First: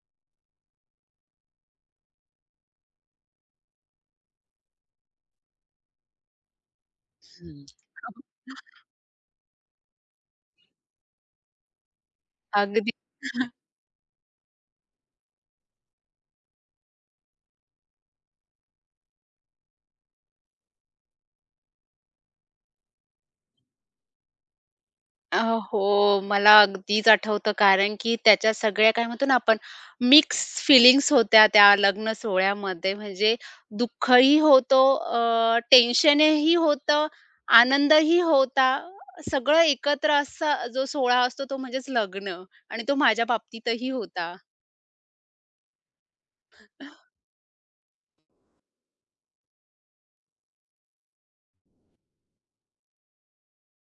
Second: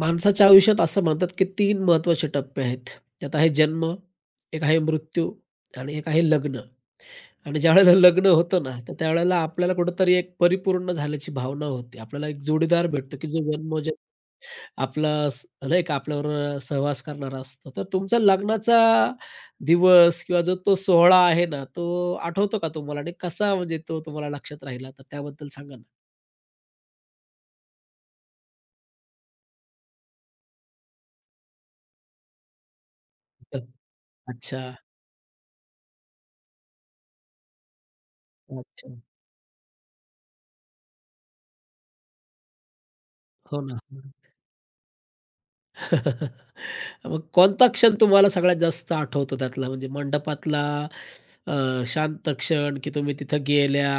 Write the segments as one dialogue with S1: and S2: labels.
S1: माणसाच्या आयुष्यात असं म्हणतात की तीन महत्त्वाचे टप्पे आहेत. त्यात आहे जन्म, एक आहे मृत्यू आणि एक आहे लग्न. आणि
S2: हं.
S1: ज्यावेळेला लग्न होतं ना, तर त्यावेळेला आपल्याला कुठेतरी एक परिपूर्ण झाल्याची भावना होते. आपल्याला एक जोडीदार
S2: अगदी
S1: भेटतो की जो जन्मोजन्म आपला नाही का आपल्यावर सहवास करणारा असतो. तर तुमचा लग्नाचा दिवस किंवा जो तो सोहळा आहे ना, तो आठवतो का तुम्हाला? आणि कसा म्हणजे तो तुम्हाला लक्षात राहिला? तर
S2: अ,
S1: त्याबद्दल सांगा
S2: हो,
S1: ना.
S2: मला अगदीच आठवतं कारण की त्याच्या सगळ्या काय म्हणतो ना आपण मिक्स फीलिंग्स होत्या त्या लग्न सोहळ्यामध्ये. म्हणजे दुःखही
S1: अच्छा.
S2: होतो, टेन्शनही होतं, आनंदही होता.
S1: अच्छा.
S2: सगळं एकत्र असा जो सोहळा असतो तो म्हणजेच लग्न आणि तो माझ्या
S1: हो ना.
S2: बाबतीतही होता.
S1: मग कोणता क्षण तुम्हाला सगळ्यात जास्त आठवतो त्यातला? म्हणजे मंडपातला अ, शांत क्षण, की तुम्ही तिथं गेल्या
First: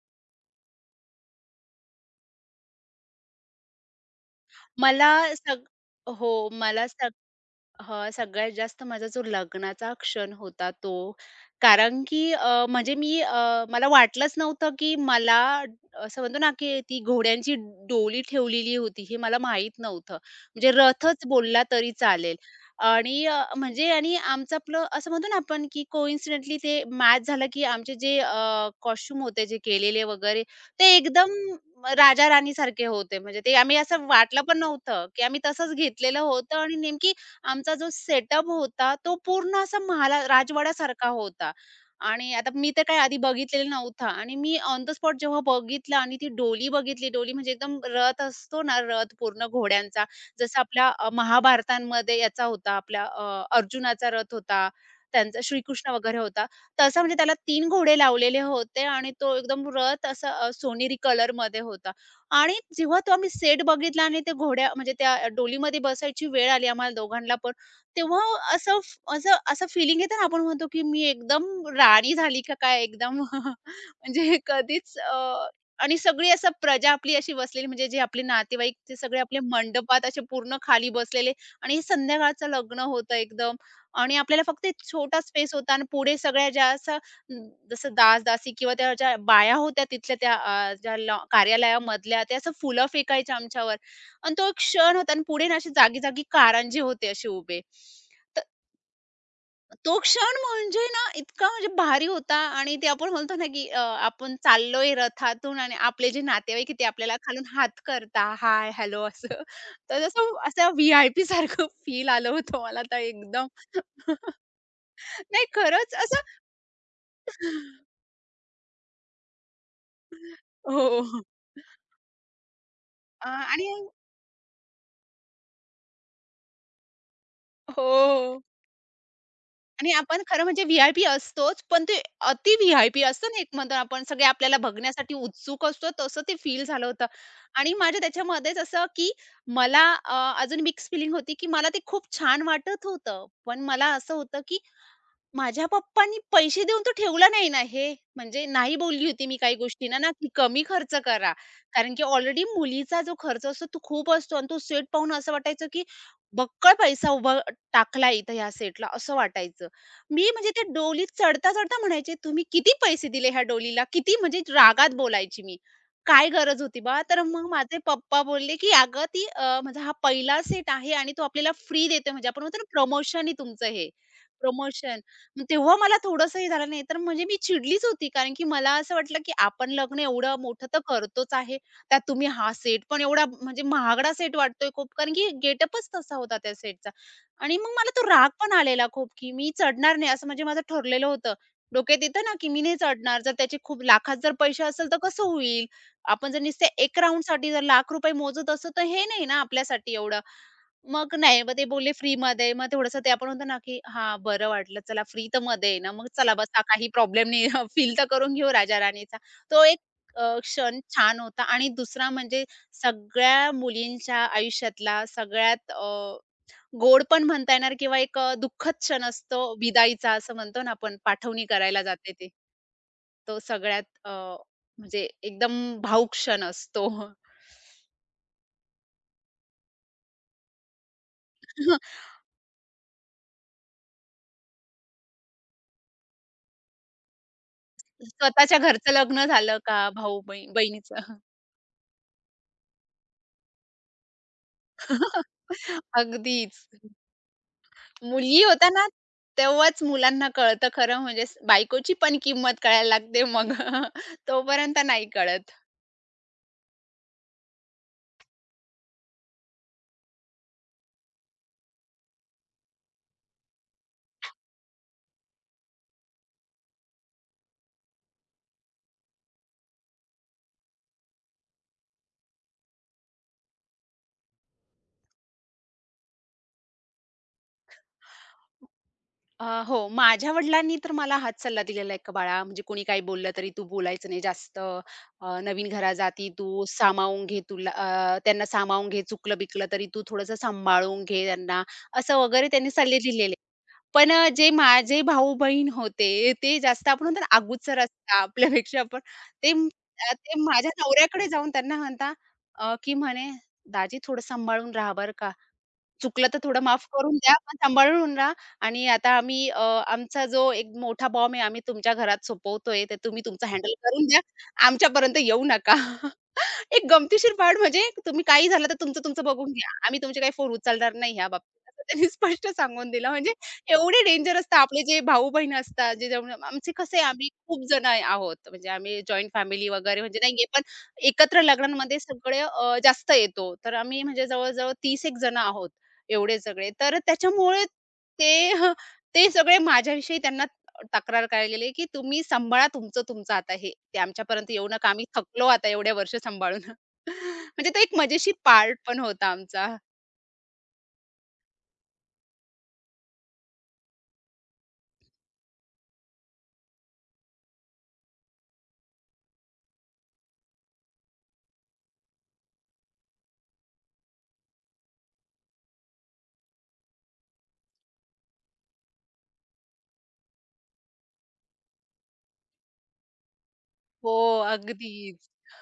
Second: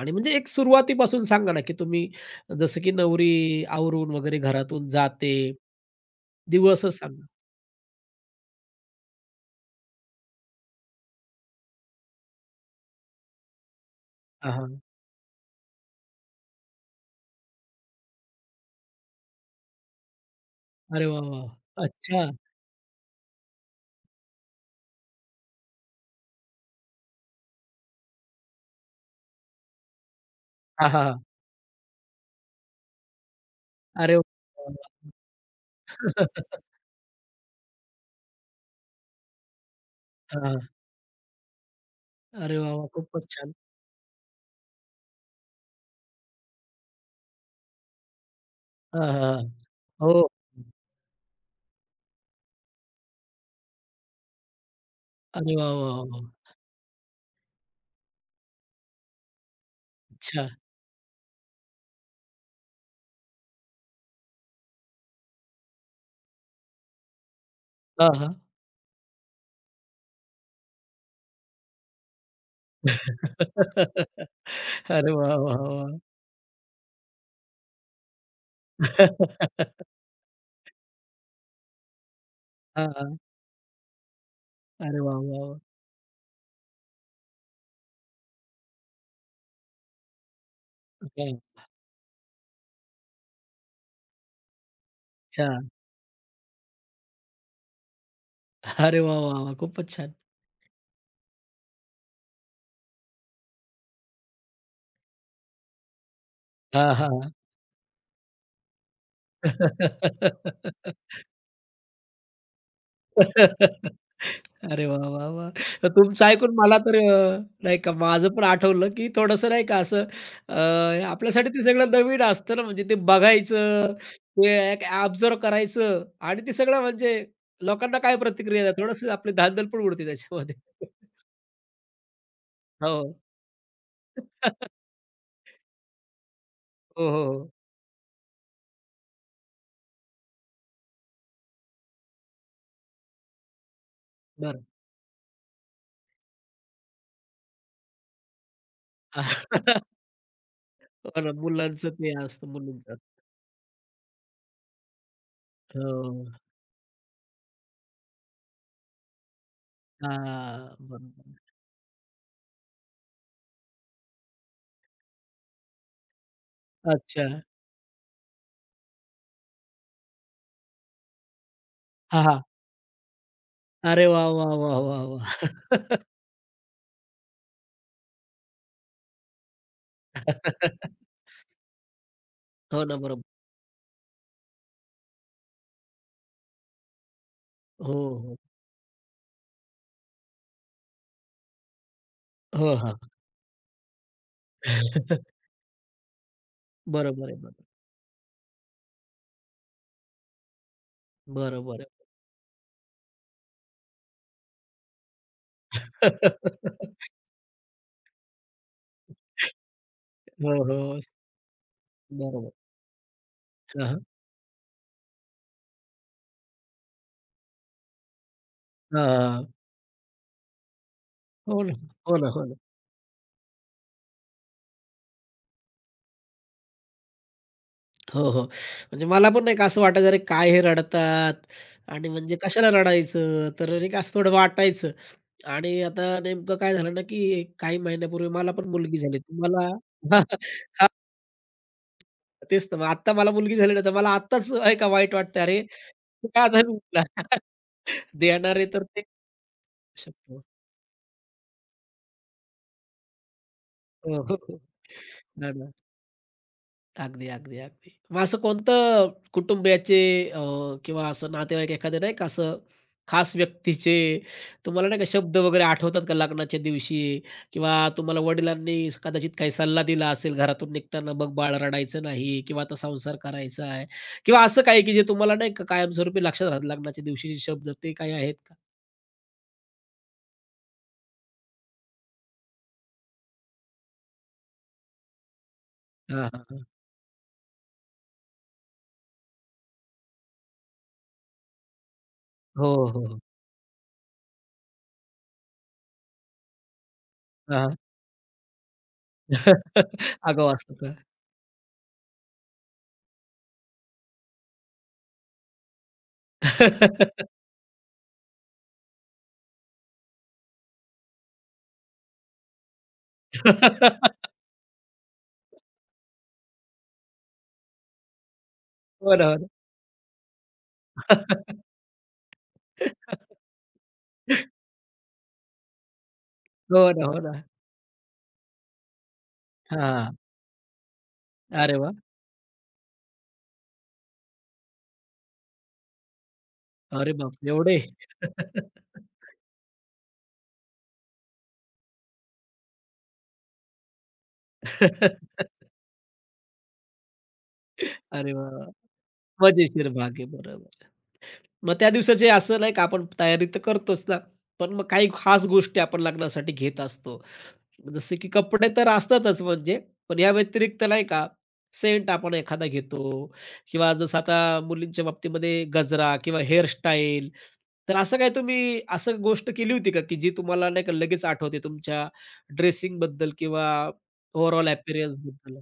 S1: आणि म्हणजे एक सुरुवातीपासून सांगा ना, की तुम्ही जसं की नवरी आवरून वगैरे घरातून
S2: मला
S1: जाते.
S2: सग हो, मला
S1: दिवसच
S2: सग
S1: सांगा.
S2: हां, सगळ्यात जास्त माझा जो लग्नाचा क्षण होता तो. कारण की म्हणजे मला वाटलंच
S1: हां,
S2: नव्हतं,
S1: हां.
S2: की मला असं म्हणतो ना, की ती घोड्यांची डोली ठेवलेली होती हे मला माहीत नव्हतं. म्हणजे
S1: अरे वाह,
S2: रथच
S1: वाह!
S2: बोलला तरी
S1: अच्छा.
S2: चालेल. आणि म्हणजे आणि आमचं आपलं असं म्हणतो ना आपण, की कोइन्सिडेंटली ते मॅच झालं, की आमचे जे होते जे केलेले वगैरे
S1: हां,
S2: ते
S1: हां, हां.
S2: एकदम राजा-राणीसारखे होते. म्हणजे ते आम्ही असं
S1: अरे
S2: वाटलं
S1: वाह!
S2: पण नव्हतं, की आम्ही तसंच घेतलेलं
S1: हां.
S2: होतं आणि नेमकी आमचा जो सेटअप होता तो पूर्ण असा महाला राजवाड्यासारखा होता. आणि आता
S1: अरे
S2: मी
S1: वाह,
S2: तर
S1: वाह!
S2: काही आधी
S1: खूपच छान.
S2: बघितलेला नव्हता आणि मी ऑन द स्पॉट जेव्हा बघितलं आणि ती डोली बघितली, डोली म्हणजे एकदम रथ असतो ना,
S1: हां,
S2: रथ
S1: हां, हां.
S2: पूर्ण घोड्यांचा.
S1: हो.
S2: जसं आपल्या महाभारतांमध्ये याचा होता आपल्या अर्जुनाचा रथ होता, त्यांचा
S1: अरे वाह,
S2: श्रीकृष्ण
S1: वाह,
S2: वगैरे
S1: वाह!
S2: होता. तसा म्हणजे त्याला 3 घोडे लावलेले होते आणि तो एकदम रथ असा
S1: अच्छा.
S2: अ, सोनेरी कलरमध्ये होता. आणि जेव्हा तो आम्ही सेट बघितला आणि ते घोड्या म्हणजे त्या डोलीमध्ये बसायची वेळ आली आम्हाला दोघांना पण,
S1: हां,
S2: तेव्हा
S1: हां.
S2: असं फ- असं असं फीलिंग येतं ना, आपण म्हणतो की मी एकदम राणी झाली का काय एकदम म्हणजे कधीच
S1: अरे
S2: अ,
S1: वाह! वाह!
S2: आणि
S1: वाह!
S2: सगळी असं प्रजा आपली अशी बसलेली म्हणजे जे आपले नातेवाईक ते सगळे आपले मंडपात असे पूर्ण खाली बसलेले आणि संध्याकाळचं लग्न
S1: हां, हां.
S2: होतं एकदम आणि आपल्याला फक्त एक
S1: अरे वाह!
S2: छोटा
S1: वाह!
S2: स्पेस
S1: वाह!
S2: होता आणि पुढे सगळ्या ज्या जसं दास-दासी किंवा त्या ज्या बाया होत्या तिथल्या त्या ज्या लॉ
S1: हां,
S2: कार्यालयामधल्या त्या असं फुलं फेकायच्या आमच्यावर आणि तो एक क्षण होता आणि पुढे ना
S1: छान.
S2: अशी जागी-जागी कारंजे होते असे उभे. तर
S1: अरे वाह! वाह! वाह! खूपच
S2: तो
S1: छान.
S2: क्षण म्हणजे ना इतका म्हणजे भारी होता आणि ते आपण म्हणतो ना, की आपण चाललोय रथातून आणि आपले जे नातेवाईक आहे ते
S1: हां,
S2: आपल्याला
S1: हां.
S2: खालून हात करता, हाय, हॅलो असं. तर जसं असं व्ही-आय-पी सारखं फील आलं होतं मला तर एकदम.
S1: अरे वाह! वाह!
S2: नाही
S1: वाह! तर
S2: खरंच असं
S1: तुमचं ऐकून मला तर नाही का माझं पण आठवलं, की थोडंसं नाही का असं
S2: हो.
S1: आपल्यासाठी ते सगळं नवीन असतं ना, म्हणजे ते
S2: आणि
S1: बघायचं, ते एक ऑब्झर्व्ह करायचं आणि ते सगळं म्हणजे लोकांना काय
S2: हो.
S1: प्रतिक्रिया आहे, आपली धांदल पण
S2: आणि
S1: उडते
S2: आपण खरं
S1: त्याच्यामध्ये.
S2: म्हणजे व्ही-आय-पी असतोच, पण ते अति
S1: हो.
S2: व्ही-आय-पी असतं ना, एक म्हणतो आपण सगळे आपल्याला बघण्यासाठी उत्सुक असतो, तसं ते फील झालं
S1: हो,
S2: होतं.
S1: हो, हो.
S2: आणि माझ्या त्याच्यामध्येच असं, की मला अजून मिक्स फीलिंग होती, की मला ते खूप छान वाटत होतं. पण मला असं होतं, की
S1: बरं.
S2: माझ्या पप्पांनी पैसे देऊन तो ठेवला नाही ना हे. म्हणजे नाही बोलली होती मी काही गोष्टींना ना, की कमी खर्च करा.
S1: बरं, मुलांचं
S2: कारण की
S1: ते
S2: ऑलरेडी
S1: असतं, मुलींचं. असतं.
S2: मुलीचा जो खर्च असतो तो खूप असतो आणि तो सेट पाहून असं वाटायचं, की
S1: हो.
S2: बक्कळ पैसा उभा टाकला इथं ह्या सेटला असं वाटायचं. मी म्हणजे त्या
S1: हां,
S2: डोलीत
S1: बरोबर.
S2: चढता-चढता म्हणायचे, "तुम्ही किती पैसे दिले ह्या डोलीला?" किती म्हणजे रागात बोलायची मी. "काय गरज होती बा?" तर
S1: अच्छा.
S2: मग माझे पप्पा बोलले, की "अगं ती माझा हा पहिला सेट आहे आणि तो आपल्याला फ्री देतोय
S1: हां,
S2: म्हणजे
S1: हां.
S2: आपण म्हणतो ना प्रमोशन आहे तुमचं हे,
S1: अरे वाह! वाह! वाह!
S2: प्रमोशन."
S1: वाह!
S2: मग
S1: वाह!
S2: तेव्हा मला थोडंसं हे झालं नाही तर म्हणजे मी चिडलीच होती. कारण की मला असं वाटलं की आपण लग्न एवढं मोठं तर करतोच आहे. त्यात तुम्ही हा सेट
S1: हो ना,
S2: पण
S1: बरोबर.
S2: एवढा म्हणजे महागडा सेट वाटतोय खूप. कारण की गेटअपच तसा होता त्या सेटचा. आणि मग मला
S1: हो,
S2: तो राग
S1: हो.
S2: पण आलेला खूप की मी चढणार नाही असं म्हणजे माझं ठरलेलं होतं. डोक्यात येतं ना की मी
S1: हो,
S2: नाही
S1: हां.
S2: चढणार. जर त्याचे खूप लाखात जर पैसे असेल तर कसं होईल? आपण जर नुसते 1
S1: बरोबर आहे,
S2: राउंडसाठी जर
S1: बरोबर.
S2: लाख रुपये मोजत असू तर हे नाही ना आपल्यासाठी एवढं. मग नाही. मग ते
S1: बरोबर
S2: बोलले
S1: आहे.
S2: फ्रीमध्ये. मग थोडंसं ते आपण म्हणतो ना, की हां, बरं वाटलं. चला फ्री तर मध्ये आहे ना. मग चला बस बसा काही प्रॉब्लेम नाही. फील तर करून घेऊ राजा-राणीचा. तो एक
S1: हो,
S2: क्षण
S1: हो.
S2: छान होता आणि दुसरा म्हणजे
S1: बरोबर.
S2: सगळ्या
S1: हां, हां.
S2: मुलींच्या आयुष्यातला सगळ्यात गोड पण म्हणता येणार किंवा एक दुःखद क्षण असतो विदाईचा असं म्हणतो ना आपण पाठवणी
S1: हो ना,
S2: करायला जाते
S1: हो
S2: ते.
S1: ना, हो ना.
S2: तो सगळ्यात म्हणजे एकदम भावूक क्षण असतो.
S1: हो, हो. म्हणजे मला पण नाही का असं वाटायचं, "अरे, काय हे रडतात आणि म्हणजे कशाला रडायचं?" तर नाही असं थोडं वाटायचं. आणि आता नेमकं काय झालं ना, की काही महिन्यापूर्वी मला
S2: स्वतःच्या
S1: पण
S2: घरचं
S1: मुलगी झाली.
S2: लग्न
S1: तर
S2: झालं
S1: मला
S2: का भाऊ-बहीण
S1: हां,
S2: बहिणीचं.
S1: तेच तर. मग आत्ता मला मुलगी झाली ना, तर मला आत्ताच नाही का वाईट वाटतं, "अरे, काय आता
S2: अगदीच.
S1: मी" मुलगा
S2: मुलगी
S1: देणारे
S2: होता
S1: तर
S2: ना,
S1: ते
S2: तेव्हाच मुलांना
S1: शकतो.
S2: कळतं खरं म्हणजे बायकोची पण किंमत कळायला लागते मग.
S1: हो, हो,
S2: तोपर्यंत नाही कळत.
S1: हो. अगदी, अगदी, अगदी. मग असं कोणतं कुटुंबियाचे अ, किंवा असं नातेवाईक एखादे नाही का असं खास व्यक्तीचे तुम्हाला नाही का शब्द वगैरे आठवतात का लग्नाच्या दिवशी किंवा तुम्हाला वडिलांनी कदाचित काही सल्ला दिला असेल घरातून निघताना "बघ बाळ रडायचं नाही" किंवा "आता संसार करायचा आहे" किंवा असं काही की जे तुम्हाला नाही का कायमस्वरूपी लक्षात राहतात लग्नाच्या दिवशीचे शब्द ते काही आहेत का?
S2: हो, माझ्या वडिलांनी तर मला हाच सल्ला दिलेला आहे, "का बाळा, म्हणजे कोणी काही बोललं तरी तू बोलायचं नाही जास्त. नवीन
S1: हां,
S2: घराजाती
S1: हां,
S2: तू
S1: हां.
S2: सामावून घे तुला त्यांना सामावून घे. चुकलं-बिकलं तरी तू थोडंसं सांभाळून घे त्यांना." असं वगैरे त्यांनी
S1: हो,
S2: सल्ले
S1: हो, हो.
S2: दिलेले. पण जे माझे भाऊ-बहीण होते, ते जास्त आपण म्हणतो ना
S1: हां.
S2: अगुचर असतात आपल्यापेक्षा पण. ते म- ते
S1: आगाऊ
S2: माझ्या
S1: असतात.
S2: नवऱ्याकडे जाऊन त्यांना म्हणता की म्हणे, "दाजी थोडं सांभाळून राहा बरं का. चुकलं तर थोडं माफ करून द्या, पण सांभाळून राहा आणि आता आम्ही आमचा जो एक मोठा बॉम्ब आहे, आम्ही तुमच्या घरात सोपवतोय, तर तुम्ही तुमचं हँडल करून द्या. आमच्यापर्यंत येऊ नका." एक गमतीशीर पार्ट म्हणजे तुम्ही काही झालं तर तुमचं
S1: हो
S2: तुमचं
S1: ना, हो ना.
S2: बघून घ्या. आम्ही तुमचे काही फोन उचलणार नाही ह्या बाबतीत. असं त्यांनी स्पष्ट सांगून दिलं. म्हणजे एवढे डेंजर असतात आपले जे भाऊ-बहीण असतात, जे जेवण आमचे
S1: हो
S2: कसे
S1: ना, हो
S2: आम्ही
S1: ना.
S2: खूप जण आहोत. म्हणजे आम्ही जॉइंट फॅमिली वगैरे
S1: हां.
S2: म्हणजे नाहीये, पण एकत्र
S1: अरे वाह!
S2: लग्नांमध्ये सगळे जास्त येतो. तर आम्ही म्हणजे जवळ-जवळ 30 एक जण आहोत, एवढे सगळे. तर
S1: अरे बापरे!
S2: त्याच्यामुळे
S1: एवढे?
S2: ते ते सगळे माझ्याविषयी त्यांना तक्रार करायला गेले, की "तुम्ही सांभाळा तुमचं, तुमचं आता हे. ते आमच्यापर्यंत येऊ नका. आम्ही थकलो आता एवढ्या वर्ष सांभाळून." म्हणजे तो एक
S1: अरे
S2: मजेशीर
S1: वाह, वाह!
S2: पार्ट पण होता आमचा.
S1: मजेशीर भाग आहे. बरोबर. मग त्या दिवसाची असं नाही का आपण तयारी तर करतोच ना, पण मग काही खास गोष्टी आपण लग्नासाठी घेत असतो. जसे की कपडे तर असतातच म्हणजे, पण या व्यतिरिक्त नाही का, सेंट आपण एखादा घेतो किंवा जसं आता मुलींच्या बाबतीमध्ये गजरा किंवा हेअरस्टाईल. तर असं काय तुम्ही असं गोष्ट केली होती का, की जी तुम्हाला नाही का लगेच आठवते तुमच्या ड्रेसिंगबद्दल किंवा
S2: हो,
S1: ओव्हरऑल
S2: अगदीच.
S1: अपीअरन्सबद्दल?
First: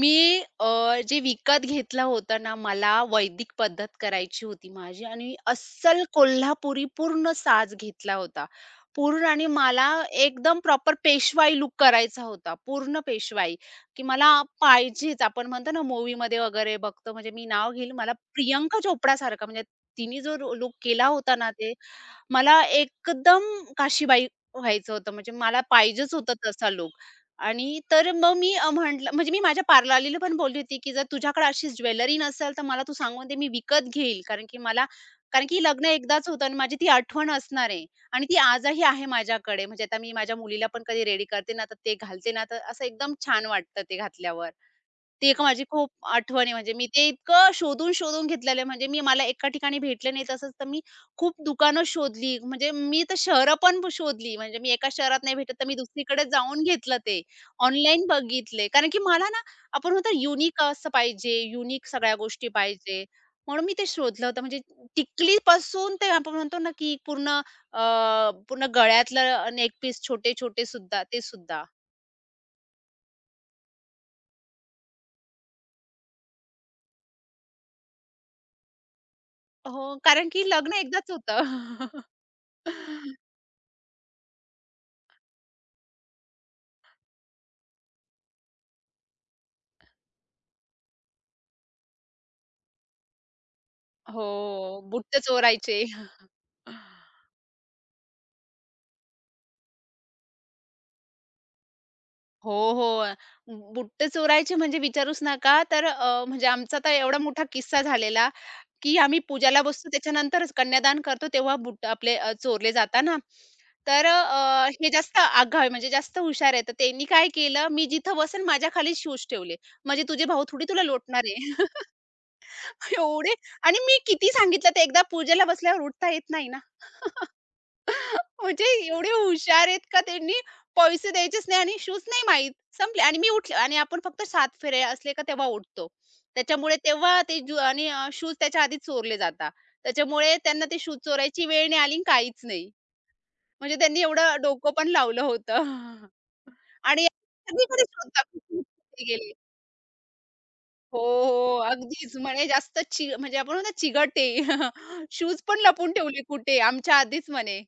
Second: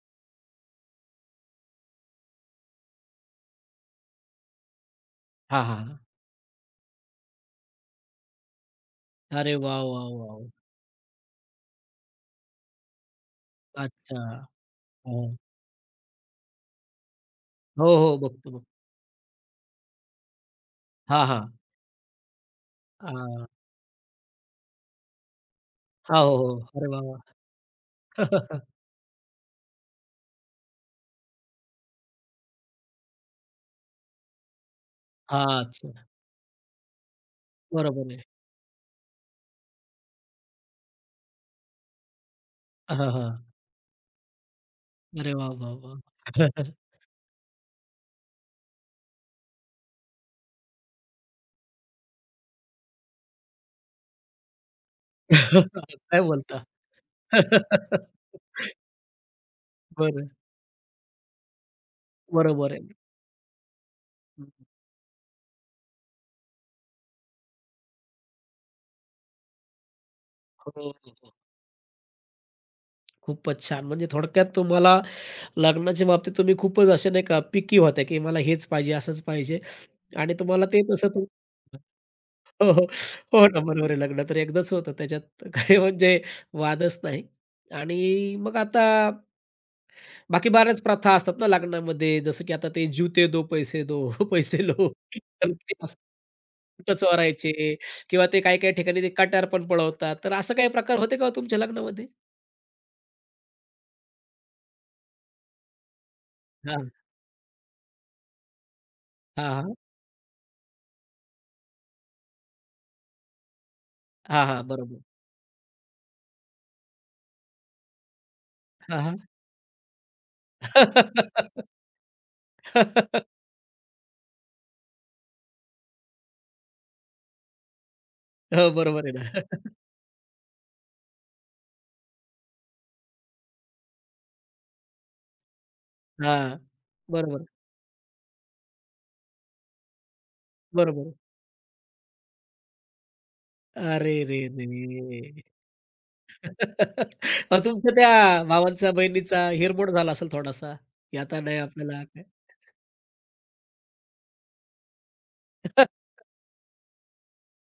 S2: मी जे विकत घेतला होता ना, मला वैदिक पद्धत करायची होती माझी आणि
S1: हां, हां, हां.
S2: अस्सल कोल्हापुरी पूर्ण साज घेतला होता. पूर्ण आणि
S1: अरे वाह!
S2: मला
S1: वाह! वाह! वाह!
S2: एकदम प्रॉपर पेशवाई लुक करायचा होता. पूर्ण पेशवाई, की
S1: अच्छा.
S2: मला पाहिजेच.
S1: हो.
S2: आपण म्हणतो ना मूव्हीमध्ये वगैरे बघतो, म्हणजे मी नाव
S1: हो,
S2: घेईल, मला
S1: हो. बघतो, बघतो.
S2: प्रियंका चोपडासारखा म्हणजे तिने जो रू केला
S1: हां,
S2: होता ना,
S1: हां.
S2: ते मला एकदम
S1: हां.
S2: काशीबाई व्हायचं होतं. म्हणजे मला पाहिजेच
S1: हां,
S2: होतं
S1: हो, हो.
S2: तसा
S1: अरे
S2: लूक.
S1: वाह! वाह!
S2: आणि तर
S1: हां,
S2: मग म्हटलं म्हणजे मी माझ्या पार्लरला पण बोलली होती, की "जर तुझ्याकडे अशी ज्वेलरी नसेल, तर मला तू सांगून दे, मी विकत घेईल." कारण की मला कारण की लग्न
S1: अच्छा.
S2: एकदाच होतं आणि माझी ती आठवण असणार आहे
S1: बरोबर आहे.
S2: आणि ती आजही आहे माझ्याकडे. म्हणजे आता मी माझ्या मुलीला पण कधी रेडी करते ना, तर ते घालते ना, तर असं
S1: हां,
S2: एकदम
S1: हां.
S2: छान वाटतं ते घातल्यावर. ती
S1: अरे
S2: एक
S1: वाह,
S2: माझी
S1: वाह,
S2: खूप
S1: वाह!
S2: आठवण आहे म्हणजे मी ते इतकं शोधून घेतलेलं आहे. म्हणजे मी मला एका ठिकाणी भेटले नाही तसंच तर मी खूप दुकानं शोधली. म्हणजे मी तर शहरं पण शोधली. म्हणजे मी एका शहरात नाही भेटत तर मी
S1: काय
S2: दुसरीकडे जाऊन
S1: बोलता?
S2: घेतलं ते. ऑनलाईन बघितले. कारण की मला ना आपण म्हणतो
S1: बरं,
S2: युनिक असं पाहिजे, युनिक सगळ्या गोष्टी
S1: बरोबर आहे.
S2: पाहिजे. म्हणून मी ते शोधलं होतं. म्हणजे टिकलीपासून ते आपण म्हणतो ना की अ, पूर्ण गळ्यातलं नेकपीस छोटे-छोटे
S1: हो, हो,
S2: सुद्धा ते
S1: हो.
S2: सुद्धा.
S1: खूपच छान. म्हणजे थोडक्यात तुम्हाला लग्नाच्या बाबतीत तुम्ही खूपच असे नाही का पिकी होत्या, की मला हेच पाहिजे, असंच पाहिजे
S2: हो, कारण
S1: आणि
S2: की
S1: तुम्हाला
S2: लग्न
S1: ते तसं
S2: एकदाच होतं.
S1: हो, हो. हो ना, बरोबर आहे. लग्न तर एकदाच होतं त्याच्यात काही म्हणजे वादच नाही आणि मग आता बाकी बऱ्याच प्रथा असतात ना लग्नामध्ये, जसं की आता ते "जूते दो, पैसे दो, पैसे
S2: हो,
S1: लो."
S2: बुट्टे
S1: तर ते
S2: चोरायचे.
S1: असं बोटं चोरायचे किंवा ते काही-काही ठिकाणी ते कट्यार पण पळवतात. तर असं काही प्रकार होते का हो तुमच्या लग्नामध्ये?
S2: हो, हो. बुट्टे चोरायचे म्हणजे विचारूच नका. तर म्हणजे आमचा तर
S1: हां,
S2: एवढा मोठा किस्सा झालेला, की आम्ही
S1: हां,
S2: पूजाला
S1: हां.
S2: बसतो त्याच्यानंतरच कन्यादान करतो तेव्हा बूट आपले चोरले जाता ना. तर
S1: हां, हां.
S2: हे
S1: बरोबर.
S2: जास्त आगाऊ म्हणजे जास्त हुशार आहे. तर त्यांनी काय केलं, मी जिथं बसेन माझ्या खाली
S1: हां, हां.
S2: शूज ठेवले. म्हणजे तुझे भाऊ थोडी तुला लोटणार आहे. एवढे आणि मी किती सांगितलं ते एकदा पूजेला बसल्यावर उठता येत नाही ना. म्हणजे
S1: हो, बरोबर
S2: एवढे
S1: आहे ना.
S2: हुशार आहेत का त्यांनी पैसे द्यायचेच नाही आणि शूज नाही माहीत. संपले आणि मी उठले आणि आपण फक्त 7 फेरे असले का तेव्हा उठतो.
S1: हां.
S2: त्याच्यामुळे तेव्हा ते
S1: बरोबर,
S2: जू आणि शूज त्याच्या आधीच चोरले जातात. त्याच्यामुळे त्यांना ते शूज
S1: बरोबर.
S2: चोरायची वेळ नाही आली काहीच नाही. म्हणजे त्यांनी
S1: अरे रे
S2: एवढं डोकं पण लावलं
S1: रे!
S2: होतं. आणि
S1: मग
S2: सगळीकडे
S1: तुमच्या
S2: शोधतात
S1: त्या
S2: कुठे
S1: भावांचा,
S2: कुठे गेले.
S1: बहिणीचा हिरमोड झाला असेल थोडासा,
S2: हो,
S1: की आता
S2: हो.
S1: नाही आपल्याला
S2: अगदीच
S1: काय?
S2: म्हणे जास्त चि म्हणजे आपण म्हणतो ना चिघटे. शूज पण लपून ठेवले कुठे आमच्या आधीच म्हणे.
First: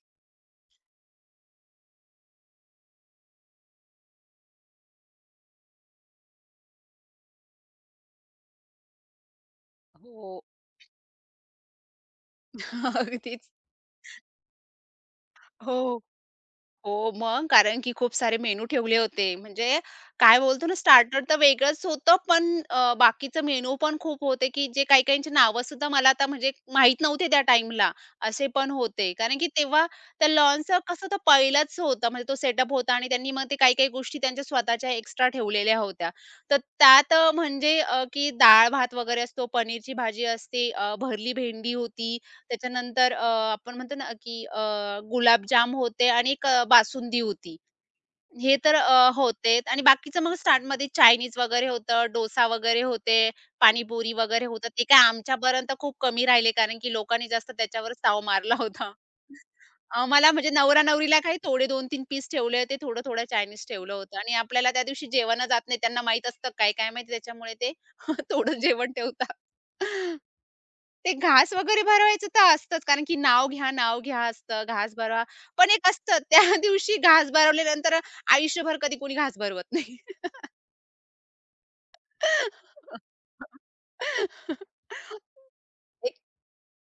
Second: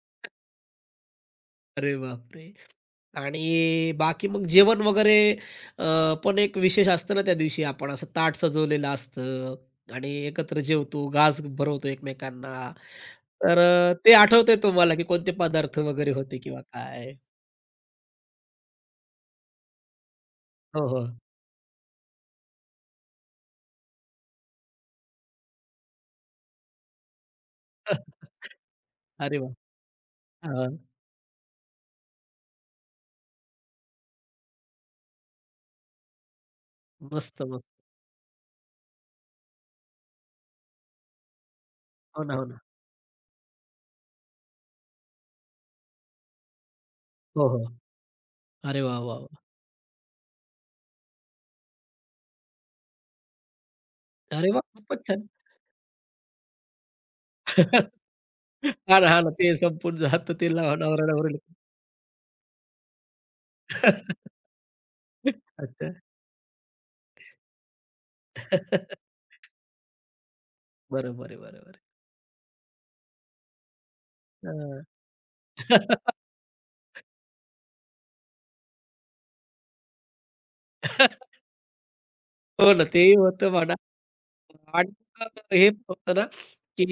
S1: अरे बापरे! आणि बाकी मग जेवण वगैरे अ, पण एक विशेष असतं ना त्या दिवशी आपण असं ताट सजवलेलं असतं आणि
S2: हो.
S1: एकत्र जेवतो, घास भरवतो एकमेकांना.
S2: अगदीच.
S1: तर ते आठवतंय तुम्हाला की कोणते पदार्थ
S2: हो.
S1: वगैरे होते किंवा
S2: हो,
S1: काय?
S2: मग कारण की खूप सारे मेनू ठेवले होते. म्हणजे काय बोलतो ना,
S1: हो, हो.
S2: स्टार्टर तर वेगळंच होतं, पण बाकीचं मेनू पण खूप होते, की जे काही काहींची नावंसुद्धा मला आता म्हणजे माहीत नव्हते त्या टाईमला, असे पण होते. कारण
S1: अरे
S2: की
S1: वाह!
S2: तेव्हा त्या
S1: हां.
S2: लॉन्सचं कसं होतं, पहिलंच होतं, म्हणजे तो सेटअप होता आणि त्यांनी मग ते काही-काही गोष्टी त्यांच्या स्वतःच्या एक्स्ट्रा ठेवलेल्या होत्या. तर त्यात अ,
S1: मस्त, मस्त.
S2: म्हणजे अ, की डाळ-भात वगैरे असतो, पनीरची भाजी असते, भरली भेंडी होती,
S1: हो ना, हो ना.
S2: त्याच्यानंतर आपण म्हणतो ना, की गुलाबजाम होते आणि एक बासुंदी
S1: हो,
S2: होती.
S1: हो.
S2: हे तर
S1: अरे वाह, वाह, वाह!
S2: होतेच आणि बाकीचं मग स्टार्टमध्ये चायनीज वगैरे होतं, डोसा वगैरे होते, पाणीपुरी वगैरे
S1: अरे वाह!
S2: होतं. ते काय
S1: खूपच छान.
S2: आमच्यापर्यंत खूप कमी राहिले, कारण की लोकांनी जास्त त्याच्यावरच ताव मारला होता.
S1: हां ना, हां ना. ते संपून
S2: मला
S1: जातं ते
S2: म्हणजे
S1: लहान
S2: नवरा-नवरीला काही
S1: नवरा-नवरीला.
S2: थोडे 2-3 पीस ठेवले होते, थोडं-थोडं चायनीज ठेवलं होतं आणि आपल्याला त्या दिवशी जेवणच जात नाही.
S1: अच्छा.
S2: त्यांना माहीत असतं काय-काय माहिती त्याच्यामुळे ते थोडं जेवण ठेवतात. ते
S1: बरोबर आहे,
S2: घास
S1: बरोबर आहे.
S2: वगैरे भरवायचं तर असतंच, कारण की नाव घ्या, नाव घ्या असतं,
S1: हां.
S2: घास भरवा. पण एक असतं त्या दिवशी घास भरवल्यानंतर आयुष्यभर कधी कोणी घास भरवत नाही.
S1: हो ना, तेही होतं म्हणा. आणि मग हे पण
S2: एक
S1: होतं ना, की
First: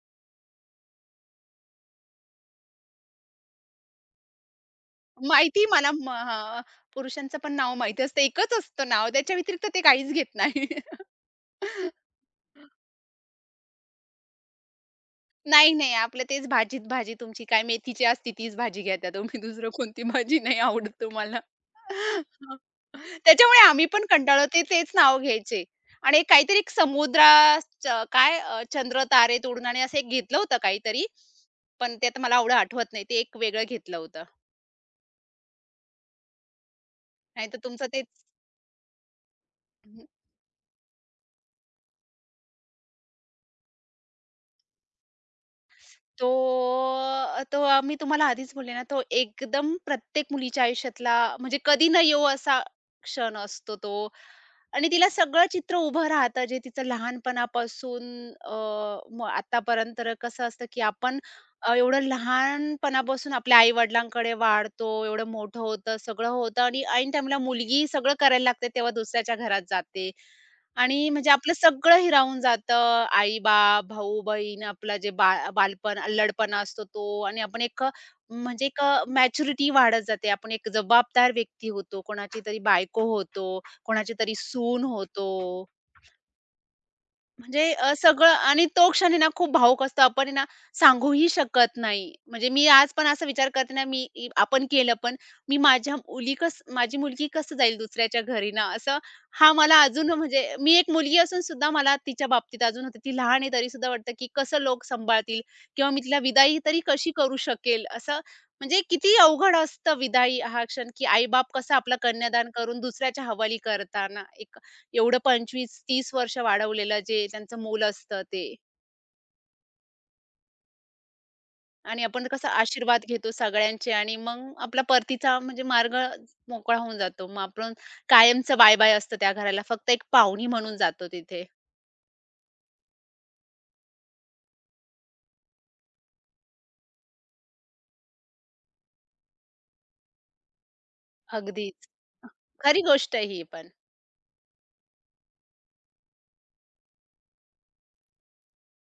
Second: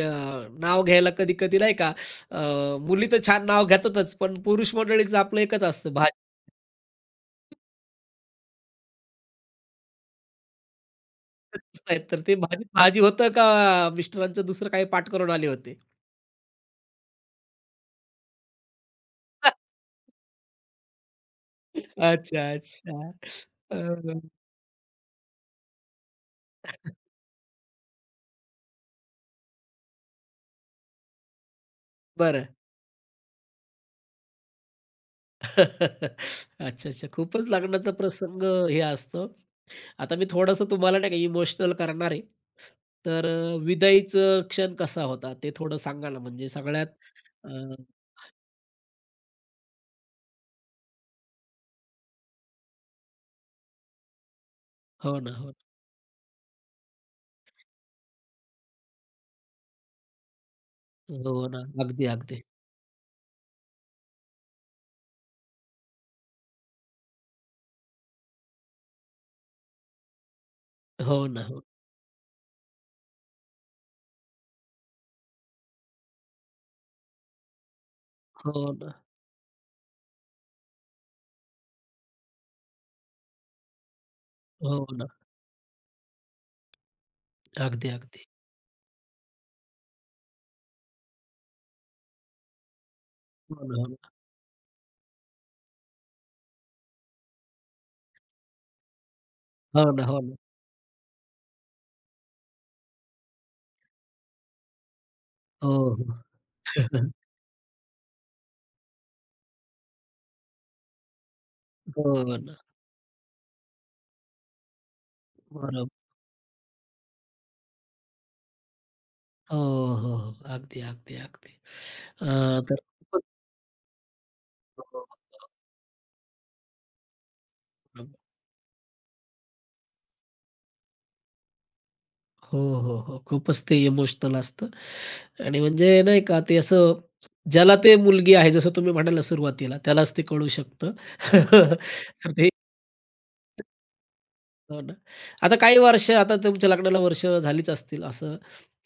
S1: नाव घ्यायला कधी-कधी नाही का मुली तर छान नाव घेतातच, पण पुरुष मंडळीचं आपलं एकच
S2: माहिती म्हणा
S1: असतं,
S2: म
S1: भाजी
S2: हां, पुरुषांचं पण नाव माहिती असतं. एकच असतं नाव. त्याच्या व्यतिरिक्त ते काहीच घेत नाही.
S1: करतच नाहीत. तर ते भाजीत भाजी होतं का मिस्टरांचं दुसरं काही पाठ करून आले
S2: नाही,
S1: होते?
S2: नाही. आपलं तेच भाजीत भाजी तुमची काय मेथीची असती तीच भाजी घेता तुम्ही. दुसरं कोणती भाजी नाही आवडत तुम्हाला.
S1: अच्छा,
S2: हां.
S1: अच्छा.
S2: त्याच्यामुळे
S1: अ,
S2: आम्ही पण कंटाळलो ते तेच नाव घ्यायचे. आणि एक काहीतरी एक समुद्राच काय चंद्र तारे तोडून आणि असं एक घेतलं होतं काहीतरी. पण ते आता मला
S1: बरं.
S2: एवढं आठवत नाही. ते एक वेगळं घेतलं होतं.
S1: अच्छा, अच्छा. खूपच
S2: नाहीतर तुमचं
S1: लग्नाचा
S2: तेच
S1: प्रसंग हे असतो. आता मी थोडंसं तुम्हाला नाही का इमोशनल करणार आहे. तर विदाईचं क्षण कसा होता ते थोडं सांगा ना,
S2: तो
S1: म्हणजे सगळ्यात
S2: मी तुम्हाला आधीच बोलले ना, तो एकदम प्रत्येक मुलीच्या आयुष्यातला म्हणजे कधी न येवो असा क्षण असतो तो. आणि तिला
S1: हो ना,
S2: सगळं
S1: हो
S2: चित्र उभं राहतं जे तिचं लहानपणापासून अ, मग आतापर्यंत कसं असतं, की आपण
S1: ना. हो ना.
S2: अ, एवढं
S1: अगदी, अगदी.
S2: लहानपणापासून आपल्या आई-वडिलांकडे वाढतो, एवढं मोठं होतं, सगळं होतं आणि ऐन टाईमला मुलगी सगळं करायला लागते, तेव्हा दुसऱ्याच्या घरात जाते. आणि
S1: हो
S2: म्हणजे
S1: ना,
S2: आपलं
S1: हो.
S2: सगळं हिरावून जातं. आई-बाप, भाऊ-बहीण, आपलं जे बाळ बालपण, अल्लडपणा असतो तो आणि आपण एक म्हणजे
S1: हो
S2: एक
S1: ना,
S2: मॅच्युरिटी वाढत जाते. आपण एक जबाबदार व्यक्ती होतो, कोणाची तरी बायको होतो, कोणाची तरी सून
S1: हो ना.
S2: होतो. म्हणजे
S1: अगदी, अगदी.
S2: सगळं आणि तो क्षण आहे ना खूप भावूक असतो. आपण आहे ना सांगूही शकत नाही. म्हणजे मी आज पण असा विचार
S1: हो
S2: करते
S1: ना,
S2: ना,
S1: हो
S2: मी
S1: ना.
S2: इ आपण केलं पण मी माझ्या मुली कस माझी मुलगी कसं जाईल दुसऱ्याच्या घरी ना, असं हा मला
S1: हो ना,
S2: अजून
S1: हो ना.
S2: म्हणजे मी एक मुलगी असून सुद्धा मला तिच्या बाबतीत अजून होते. ती लहान आहे तरी सुद्धा वाटतं, की कसं लोक सांभाळतील किंवा
S1: हो,
S2: मी तिला
S1: हो.
S2: विदाई तरी कशी करू शकेल. असं म्हणजे किती अवघड असतं विदाई हा क्षण, की आई-बाप कसं आपलं
S1: हो
S2: कन्यादान
S1: ना.
S2: करून दुसऱ्याच्या हवाली करताना एक एवढं
S1: बरोबर.
S2: 25-30 वर्ष वाढवलेलं जे त्यांचं मूल असतं ते.
S1: हो, हो, हो. अगदी, अगदी, अगदी.
S2: आणि आपण कसा
S1: तर
S2: आशीर्वाद
S1: खूपच
S2: घेतो सगळ्यांचे आणि मग आपला
S1: हो, हो.
S2: परतीचा म्हणजे मार्ग मोकळा होऊन जातो. मग आपण कायमचं बाय-बाय असतं त्या घराला. फक्त एक पाहुणी म्हणून जातो तिथे.
S1: हो, हो, हो. खूपच ते इमोशनल असतं आणि म्हणजे नाही का ते असं ज्याला ते मुलगी आहे जसं तुम्ही म्हणाला सुरुवातीला त्यालाच ते कळू शकतं.
S2: अगदीच.
S1: तर ते
S2: खरी गोष्ट आहे ही पण.
S1: हो ना. आता काही वर्ष आता तुमच्या लग्नाला वर्ष झालीच असतील असं.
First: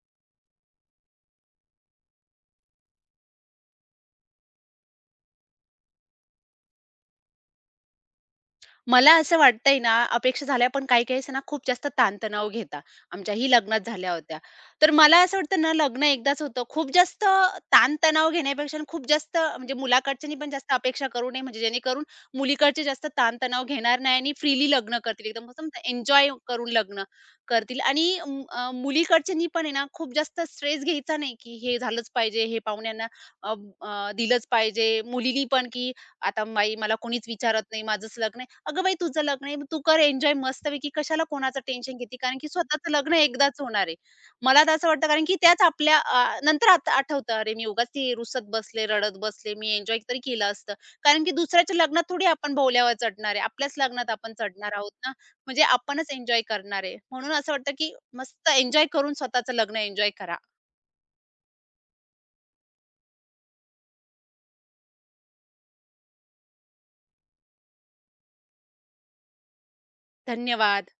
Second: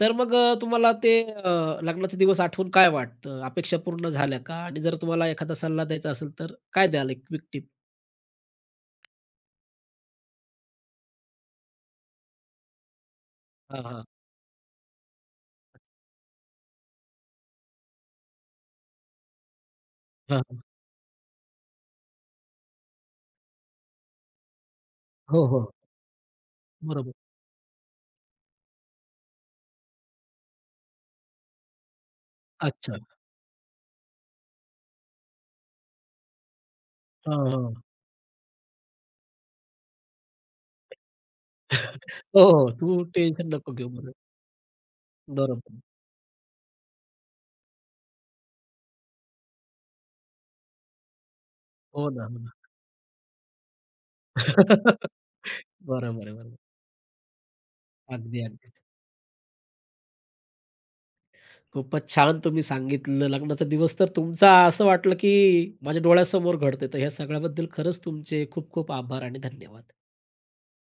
S1: तर मग तुम्हाला ते लग्नाचा दिवस आठवून काय वाटतं? अपेक्षा पूर्ण झाल्या का? आणि जर तुम्हाला एखादा सल्ला द्यायचा असेल तर काय द्याल एक क्विक टिप?
S2: मला असं वाटतंय ना, अपेक्षा झाल्या पण काही-काही असं ना खूप जास्त ताणतणाव घेता. आमच्याही लग्नात
S1: हां, हां.
S2: झाल्या होत्या. तर मला असं वाटतं ना लग्न एकदाच होतं. खूप जास्त ताणतणाव घेण्यापेक्षा आणि खूप जास्त म्हणजे मुलाकडच्यांनी
S1: हां,
S2: पण
S1: हां.
S2: जास्त अपेक्षा करू नये म्हणजे जेणेकरून मुलीकडचे जास्त ताणतणाव घेणार नाही आणि फ्रीली लग्न करतील.
S1: हो,
S2: एकदम असं
S1: हो.
S2: म्हणतात एन्जॉय करून लग्न
S1: बरोबर.
S2: करतील आणि मुलीकडच्यांनी पण आहे ना खूप जास्त स्ट्रेस घ्यायचा नाही, की हे झालंच पाहिजे, हे
S1: अच्छा.
S2: पाहुण्यांना अ, अ, दिलंच पाहिजे. मुलीनी पण की आता बाई मला कोणीच
S1: हां,
S2: विचारत
S1: हां.
S2: नाही, माझंच लग्न आहे. अगं बाई तुझं लग्न आहे, मग तू कर एन्जॉय मस्तपैकी कशाला कोणाचं टेन्शन घेते? कारण
S1: हो,
S2: की
S1: हो.
S2: स्वतःचं
S1: तू
S2: लग्न
S1: टेन्शन
S2: एकदाच
S1: नको
S2: होणार
S1: घेऊ
S2: आहे.
S1: म्हणून.
S2: मला तर असं वाटतं कारण की त्याच
S1: बरोबर.
S2: आपल्या अ, नंतर आत आठवतं अरे मी उगाच ती रुसत बसले, रडत बसले, मी एन्जॉय तरी केलं असतं. कारण की दुसऱ्याच्या लग्नात
S1: हो
S2: थोडी
S1: ना, हो ना.
S2: आपण भोवल्यावर चढणार आहे. आपल्याच लग्नात आपण चढणार आहोत ना. म्हणजे आपणच
S1: बरोबर आहे,
S2: एन्जॉय
S1: बरोबर.
S2: करणार आहे. म्हणून असं वाटतं की
S1: अगदी,
S2: मस्त
S1: अगदी.
S2: एन्जॉय करून स्वतःचं लग्न एन्जॉय करा.
S1: खूपच छान तुम्ही सांगितलं. लग्नाचा दिवस तर तुमचा असं वाटलं, की माझ्या डोळ्यासमोर घडतोय. तर ह्या सगळ्याबद्दल खरंच तुमचे खूप खूप आभार आणि धन्यवाद.
S2: धन्यवाद.